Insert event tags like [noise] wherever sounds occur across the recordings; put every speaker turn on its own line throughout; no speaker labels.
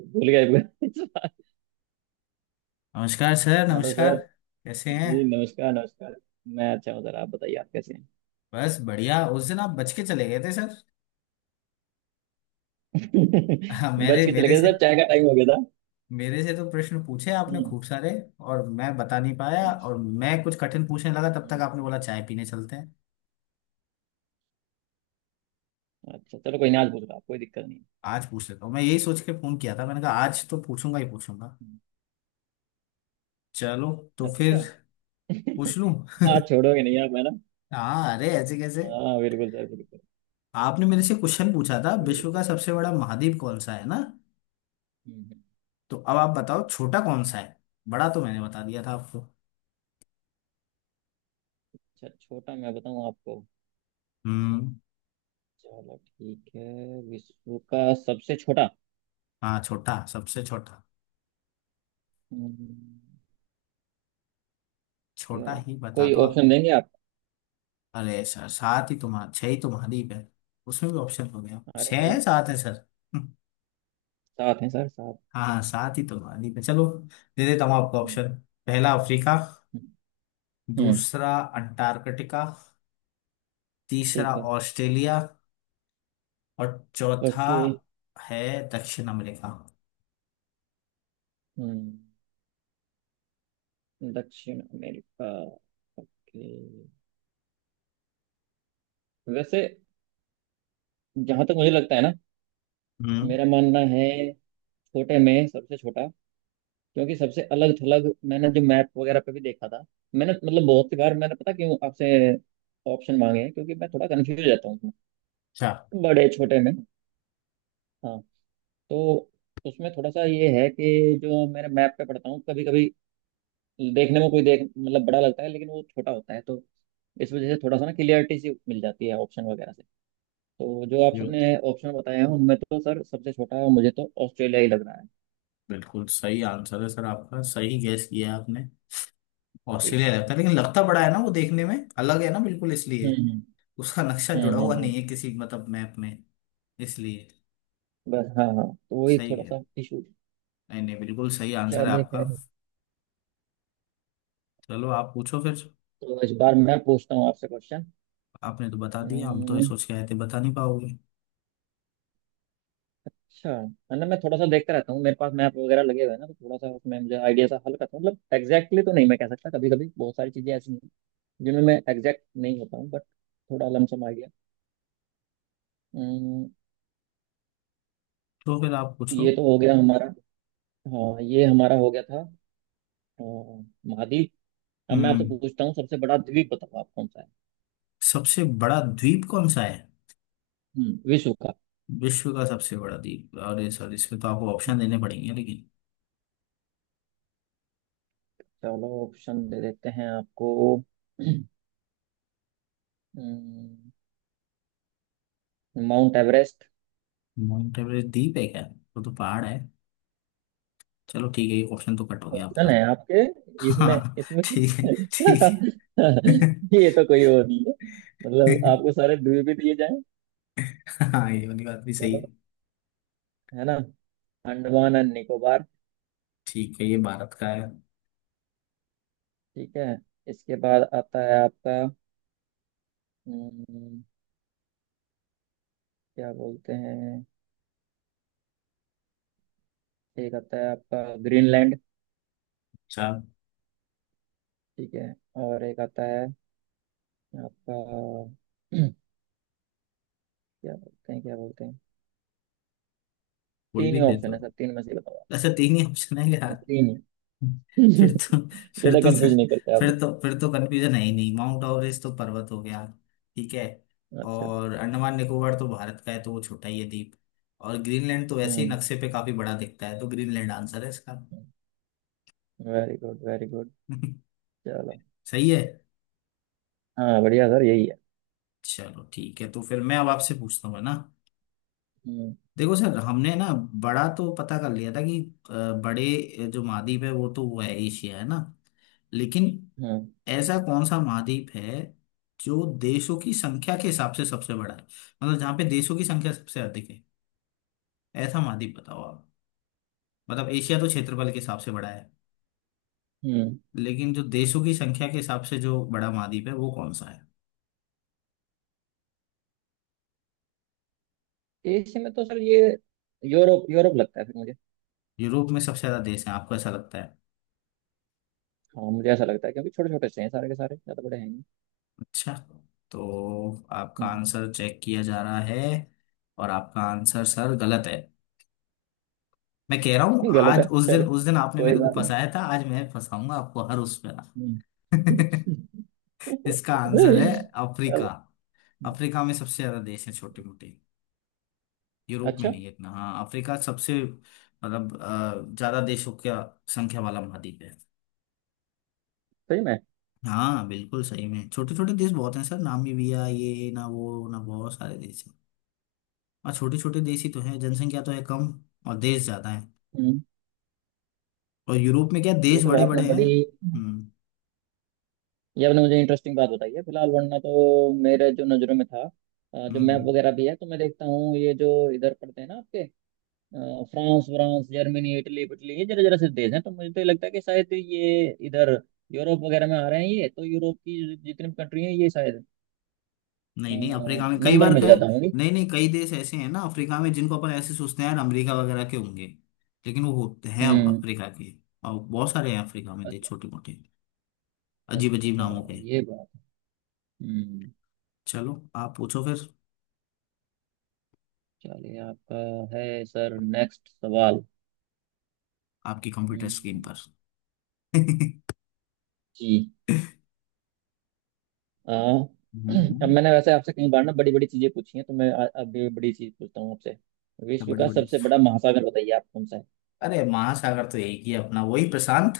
भूल गए भूल गए।
नमस्कार सर,
हेलो
नमस्कार।
सर।
कैसे हैं?
जी, नमस्कार नमस्कार। मैं अच्छा हूँ सर, आप बताइए आप कैसे हैं।
बस बढ़िया। उस दिन आप बच के चले गए थे सर [laughs]
[laughs]
हाँ,
बच
मेरे
के चले गए सर, चाय का टाइम हो गया था।
मेरे से तो प्रश्न पूछे आपने
हम्म
खूब सारे, और मैं बता नहीं पाया,
अच्छा।
और मैं कुछ कठिन पूछने लगा तब तक
हम्म,
आपने बोला चाय पीने चलते हैं।
अच्छा, चलो कोई ना, आज पूछ रहा, कोई दिक्कत नहीं।
आज पूछ लेता हूँ, मैं यही सोच के फोन किया था। मैंने कहा आज तो पूछूंगा ही पूछूंगा।
हम्म,
चलो, तो फिर
अच्छा।
पूछ लूं।
[laughs] हाँ, छोड़ोगे नहीं आप, है ना।
[laughs] हाँ, अरे ऐसे कैसे।
हाँ बिल्कुल सर, बिल्कुल।
आपने मेरे से क्वेश्चन पूछा था,
कोई
विश्व
दिक्कत
का
नहीं।
सबसे बड़ा महाद्वीप कौन सा, है ना।
हम्म, हम्म।
तो अब आप बताओ छोटा कौन सा है। बड़ा तो मैंने बता दिया था आपको।
अच्छा, छोटा मैं बताऊँ आपको।
हम्म।
चलो ठीक है, विश्व का सबसे छोटा।
हाँ, छोटा, सबसे छोटा।
हम्म, क्या,
छोटा ही बता
कोई
दो आप।
ऑप्शन देंगे आप।
अरे सर सात ही तुम्हारा, छह ही तुम्हारी पे। उसमें भी ऑप्शन हो गया,
अरे
छह
सर,
है सात है सर।
सात हैं सर, सात।
हाँ हाँ, सात ही तुम्हारी पे। चलो, दे देता हूँ आपको
हम्म
ऑप्शन। पहला अफ्रीका।
हम्म,
दूसरा अंटार्कटिका। तीसरा
ठीक है।
ऑस्ट्रेलिया। और चौथा
ओके।
है दक्षिण अमेरिका।
हम्म। दक्षिण अमेरिका। ओके। वैसे, जहां तक मुझे लगता है ना,
हम्म।
मेरा मानना है छोटे में सबसे छोटा, क्योंकि सबसे अलग थलग मैंने जो मैप वगैरह पे भी देखा था। मैंने मतलब बहुत सी बार मैंने, पता क्यों आपसे ऑप्शन मांगे हैं, क्योंकि मैं थोड़ा कंफ्यूज रहता हूँ उसमें,
अच्छा।
बड़े छोटे में। हाँ, तो उसमें थोड़ा सा ये है कि जो मैंने मैप पे पढ़ता हूँ कभी कभी, देखने में कोई देख मतलब बड़ा लगता है लेकिन वो छोटा होता है, तो इस वजह से थोड़ा सा ना क्लियरिटी सी मिल जाती है ऑप्शन वगैरह से। तो जो
ये तो
आपने ऑप्शन बताया है उनमें तो सर सबसे छोटा मुझे तो ऑस्ट्रेलिया ही लग रहा है।
बिल्कुल सही आंसर है सर आपका। सही गैस किया है आपने।
जी।
ऑस्ट्रेलिया लगता है, लेकिन लगता बड़ा है ना, वो देखने में अलग है ना बिल्कुल, इसलिए
हम्म हम्म
उसका नक्शा
हम्म
जुड़ा
हम्म,
हुआ नहीं
हम्म।
है किसी मतलब मैप में। इसलिए
बस हाँ हाँ, तो वही
सही
थोड़ा
है।
सा इशू।
नहीं नहीं, बिल्कुल सही आंसर है
चलिए
आपका।
खैर,
चलो आप पूछो फिर।
तो इस बार मैं पूछता हूँ आपसे क्वेश्चन।
आपने तो बता दिया, हम तो ये
हम्म,
सोच के आए थे बता नहीं पाओगे।
अच्छा मतलब मैं थोड़ा सा देखता रहता हूँ, मेरे पास मैप वगैरह लगे हुए हैं ना, तो थोड़ा सा उसमें मुझे आइडिया सा हल्का सा, मतलब एग्जैक्टली तो नहीं मैं कह सकता, कभी कभी बहुत सारी चीजें ऐसी हैं जिनमें मैं एग्जैक्ट नहीं होता हूँ, बट थोड़ा लमसम आइडिया।
तो फिर आप पूछो।
ये तो हो गया हमारा, हाँ, ये हमारा हो गया था, अ, महाद्वीप। अब मैं आपसे
हम्म।
पूछता हूँ, सबसे बड़ा द्वीप बताओ आप कौन सा है।
सबसे बड़ा द्वीप कौन सा है?
हम्म, विश्व का।
विश्व का सबसे बड़ा द्वीप? अरे सर इसमें तो आपको ऑप्शन
हम्म।
देने पड़ेंगे, लेकिन
चलो ऑप्शन दे देते हैं आपको। हम्म, माउंट एवरेस्ट।
माउंट एवरेस्ट द्वीप है क्या? वो तो पहाड़ है। चलो ठीक है, ये ऑप्शन तो कट हो गया
ऑप्शन
आपका।
है आपके। इसमें
हाँ।
इसमें
ठीक है,
क्या,
ठीक है।
[laughs] ये तो कोई और नहीं है, मतलब आपको
[laughs]
सारे द्वीप ही दिए जाएं।
हाँ, ये वाली बात भी सही
चलो,
है।
है ना, अंडमान एंड निकोबार।
ठीक है, ये भारत का है।
ठीक है, इसके बाद आता है आपका, हम्म, क्या बोलते हैं, एक आता है आपका, ग्रीनलैंड।
अच्छा।
ठीक है, और एक आता है आपका, [clears throat] क्या बोलते हैं, क्या बोलते हैं।
कोई
तीन
भी
ही
दे
ऑप्शन
दो।
है सर, तीन में से ही बताओ आप।
ऐसा तीन ही ऑप्शन है यार।
बस तीन ही। [laughs]
फिर
ज्यादा
तो फिर तो
कंफ्यूज
सर,
नहीं करते आप।
फिर तो कंफ्यूजन है ही नहीं। माउंट एवरेस्ट तो पर्वत हो गया। ठीक है।
अच्छा।
और अंडमान निकोबार तो भारत का है, तो वो छोटा ही है द्वीप। और ग्रीनलैंड तो वैसे ही
हम्म,
नक्शे पे काफी बड़ा दिखता है, तो ग्रीनलैंड आंसर है इसका।
Very good very good.
[laughs]
चलो,
सही है।
हाँ, बढ़िया सर, यही है।
चलो ठीक है, तो फिर मैं अब आपसे पूछता हूँ, है ना।
हम्म।
देखो सर, हमने ना बड़ा तो पता कर लिया था कि अ, बड़े जो महाद्वीप है वो है एशिया, है ना। लेकिन
हम्म।
ऐसा कौन सा महाद्वीप है जो देशों की संख्या के हिसाब से सबसे बड़ा है? मतलब जहाँ पे देशों की संख्या सबसे अधिक है, ऐसा महाद्वीप बताओ आप। मतलब एशिया तो क्षेत्रफल के हिसाब से बड़ा है,
हम्म।
लेकिन जो देशों की संख्या के हिसाब से जो बड़ा महाद्वीप है वो कौन सा है?
एशिया में तो सर, ये, यूरोप यूरोप लगता है फिर मुझे।
यूरोप में सबसे ज्यादा देश है, आपको ऐसा लगता है?
हाँ, मुझे ऐसा लगता है क्योंकि छोटे छोटे से हैं सारे के सारे, ज्यादा बड़े हैं नहीं।
अच्छा। तो आपका आंसर चेक किया जा रहा है, और आपका आंसर सर गलत है। मैं कह रहा हूँ,
[laughs] गलत
आज
है,
उस दिन
चलो,
उस दिन आपने
कोई
मेरे को
बात नहीं।
फंसाया था, आज मैं फंसाऊंगा आपको हर उस
हम्म।
पे। [laughs] इसका आंसर है
[laughs]
अफ्रीका।
चलो।
अफ्रीका में सबसे ज्यादा देश है, छोटे मोटे। यूरोप में
अच्छा,
नहीं है इतना। हाँ, अफ्रीका सबसे मतलब ज्यादा देशों का संख्या वाला महाद्वीप है।
सही में।
हाँ बिल्कुल सही में, छोटे छोटे देश बहुत हैं सर, नामीबिया, ये ना वो ना, बहुत सारे देश हैं। और छोटे छोटे देश ही तो हैं, जनसंख्या तो है कम, और देश ज्यादा है।
हम्म।
और यूरोप में क्या,
ये
देश
तो
बड़े बड़े
आपने
हैं।
बड़ी,
हम्म।
ये आपने मुझे इंटरेस्टिंग बात बताई है फिलहाल, वरना तो मेरे जो नज़रों में था,
हम्म।
जो मैप
हम्म।
वगैरह भी है तो मैं देखता हूँ, ये जो इधर पड़ते हैं ना आपके, फ्रांस व्रांस जर्मनी इटली इटली, ये जरा जरा से देश हैं, तो मुझे तो ये लगता है कि शायद ये इधर यूरोप वगैरह में आ रहे हैं, ये तो यूरोप की जितनी भी कंट्री हैं ये शायद
नहीं नहीं, अफ्रीका में कई
नंबर
बार
में
कहे।
ज़्यादा होंगी।
नहीं नहीं, कई देश ऐसे हैं ना अफ्रीका में, जिनको अपन ऐसे सोचते हैं यार अमेरिका वगैरह के होंगे, लेकिन वो होते हैं अब
हम्म।
अफ्रीका के। और बहुत सारे हैं अफ्रीका में देश,
अच्छा।
छोटे मोटे, अजीब अजीब
अच्छा,
नामों के।
ये बात। हम्म।
चलो आप पूछो फिर।
चलिए आपका है सर नेक्स्ट सवाल।
आपकी कंप्यूटर स्क्रीन
हम्म,
पर [laughs]
जी, हाँ।
हम्म।
अब
हम्म।
मैंने वैसे आपसे कई बार ना बड़ी बड़ी चीजें पूछी हैं, तो मैं अब भी बड़ी चीज पूछता हूँ आपसे, विश्व
बड़ी
का
बड़ी।
सबसे बड़ा महासागर बताइए आप कौन सा है।
अरे महासागर तो एक ही है, अपना वही प्रशांत।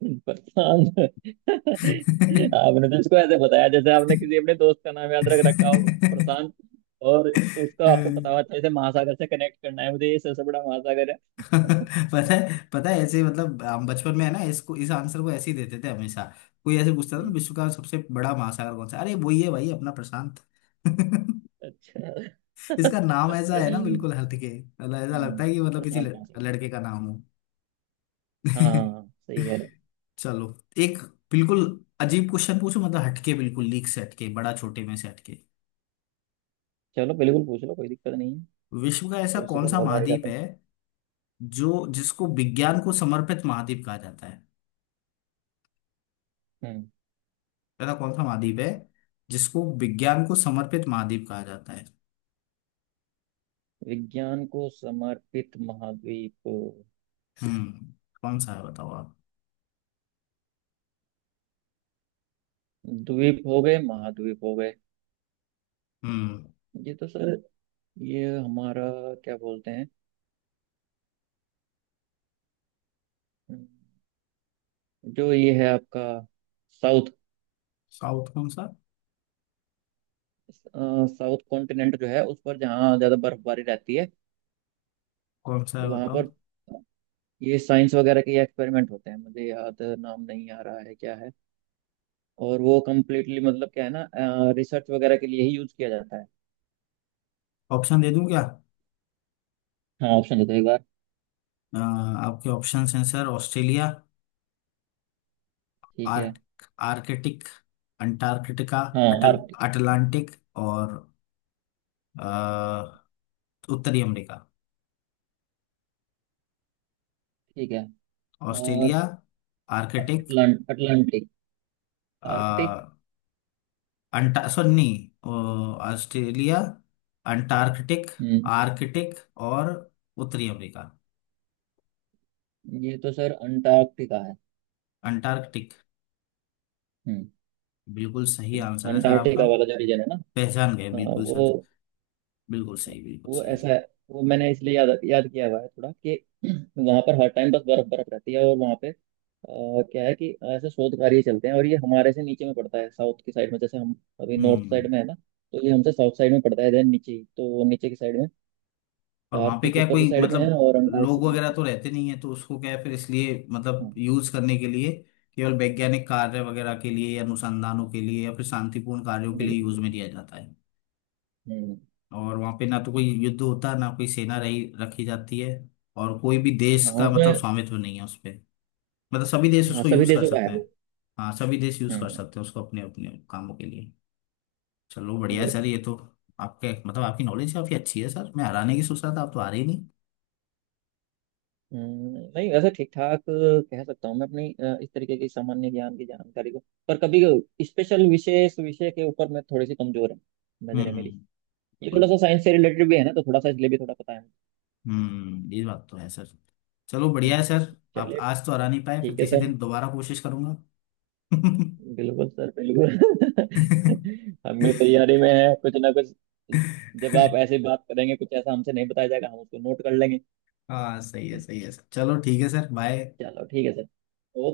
[laughs] प्रशांत। आपने तो इसको ऐसे बताया जैसे आपने किसी अपने दोस्त का नाम याद रख रखा हो, प्रशांत, और उसको आपको पता हुआ
[laughs]
जैसे महासागर से कनेक्ट करना है मुझे, ये सबसे बड़ा महासागर है।
[laughs] पता है ऐसे ही, मतलब हम बचपन में है ना इसको, इस आंसर को ऐसे ही देते थे हमेशा। कोई ऐसे पूछता था ना,
हम्म,
विश्व का सबसे बड़ा महासागर कौन सा, अरे वही है भाई अपना प्रशांत। [laughs]
अच्छा।
इसका
[laughs]
नाम ऐसा है ना
हम्म,
बिल्कुल हटके, मतलब ऐसा लगता है कि मतलब किसी
प्रशांत महासागर।
लड़के का नाम हो।
हाँ हाँ
[laughs]
हाँ, सही है।
चलो, एक बिल्कुल अजीब क्वेश्चन पूछो, मतलब हटके, बिल्कुल लीक से हटके, बड़ा छोटे में से हटके।
चलो बिल्कुल पूछ लो, कोई दिक्कत नहीं है,
विश्व का ऐसा कौन
पॉसिबल
सा
हो पाएगा
महाद्वीप
तो।
है जो जिसको विज्ञान को समर्पित महाद्वीप कहा जाता है?
हम्म।
पता कौन सा महाद्वीप है जिसको विज्ञान को समर्पित महाद्वीप कहा जाता है?
विज्ञान को समर्पित महाद्वीप,
हम्म। कौन सा है बताओ आप।
द्वीप हो गए, महाद्वीप हो गए।
हम्म।
ये तो सर, ये हमारा, क्या बोलते हैं, हम्म, जो ये है आपका, साउथ,
साउथ कौन सा?
साउथ कॉन्टिनेंट जो है उस पर, जहाँ ज्यादा बर्फबारी रहती है
कौन सा है
वहां
बताओ?
पर, ये साइंस वगैरह के एक्सपेरिमेंट होते हैं, मुझे याद नाम नहीं आ रहा है क्या है, और वो कम्प्लीटली मतलब क्या है ना, रिसर्च वगैरह के लिए ही यूज किया जाता है।
ऑप्शन दे दूं क्या?
हाँ, ऑप्शन देते एक बार।
आपके ऑप्शन हैं सर, ऑस्ट्रेलिया,
ठीक है।
आर्क आर्कटिक, अंटार्कटिका,
हाँ,
अटल
आर्कटिक।
अटलांटिक, और अ, उत्तरी अमेरिका।
ठीक है और
ऑस्ट्रेलिया, आर्कटिक,
अटलांटिक, आर्कटिक।
अंटा सॉरी, नहीं, ऑस्ट्रेलिया, अंटार्कटिक,
हम्म।
आर्कटिक, और उत्तरी अमेरिका।
ये तो सर अंटार्कटिका है।
अंटार्कटिक,
हम्म।
बिल्कुल सही आंसर है सर आपका।
अंटार्कटिका वाला जो रीजन है ना,
पहचान गए
हाँ,
बिल्कुल सर।
वो
बिल्कुल सही, बिल्कुल
वो
सही।
ऐसा है, वो मैंने इसलिए याद याद किया हुआ है थोड़ा, कि वहाँ पर हर टाइम बस बर्फ बर्फ रहती है, और वहाँ पे क्या है कि ऐसे शोध कार्य चलते हैं, और ये हमारे से नीचे में पड़ता है साउथ की साइड में, जैसे हम अभी नॉर्थ
हम्म।
साइड में है ना, तो ये हमसे साउथ साइड में पड़ता है, देन नीचे ही। तो वो नीचे की साइड में,
और वहां पे
आर्कटिक
क्या है,
ऊपर की
कोई
साइड में है
मतलब
और
लोग
अंटार्कटिक
वगैरह
नीचे।
तो रहते नहीं है, तो उसको क्या है फिर, इसलिए मतलब
हाँ,
यूज करने के लिए केवल वैज्ञानिक कार्य वगैरह के लिए, या अनुसंधानों के लिए, या फिर शांतिपूर्ण कार्यों के लिए
बिल्कुल
यूज में
बिल्कुल।
लिया जाता है।
हम्म।
और वहां पे ना तो कोई युद्ध होता है, ना कोई सेना रही रखी जाती है। और कोई भी देश
हाँ,
का
उसमें।
मतलब स्वामित्व नहीं है उस पे, मतलब सभी देश
हाँ,
उसको
सभी
यूज कर
देशों का
सकते
है
हैं।
वो।
हाँ, सभी देश यूज कर
हम्म।
सकते हैं उसको अपने अपने कामों के लिए। चलो बढ़िया है सर,
बिल्कुल।
ये तो। आपके मतलब आपकी नॉलेज काफी अच्छी है सर, मैं हराने की सोच रहा था, आप तो हारे ही नहीं।
नहीं, वैसे ठीक ठाक कह सकता हूँ मैं अपनी इस तरीके की सामान्य ज्ञान की जानकारी को, पर कभी स्पेशल विशेष विषय के ऊपर मैं थोड़ी सी कमजोर है, नजर है
हम्म।
मेरी। ये
बिल्कुल।
थोड़ा सा साइंस से रिलेटेड भी है ना, तो थोड़ा सा इसलिए भी थोड़ा पता है मुझे।
हम्म, ये बात तो है सर। चलो बढ़िया है
हम्म,
सर, आप
चलिए
आज तो हरा नहीं पाए, फिर
ठीक है
किसी
सर।
दिन दोबारा कोशिश करूंगा। [laughs]
बिल्कुल सर, बिल्कुल। [laughs] हम भी तैयारी में है कुछ ना कुछ, जब आप ऐसे बात करेंगे, कुछ ऐसा हमसे नहीं बताया जाएगा, हम उसको नोट कर लेंगे।
हाँ सही है, सही है सर। चलो ठीक है सर, बाय।
चलो ठीक है सर, ओके।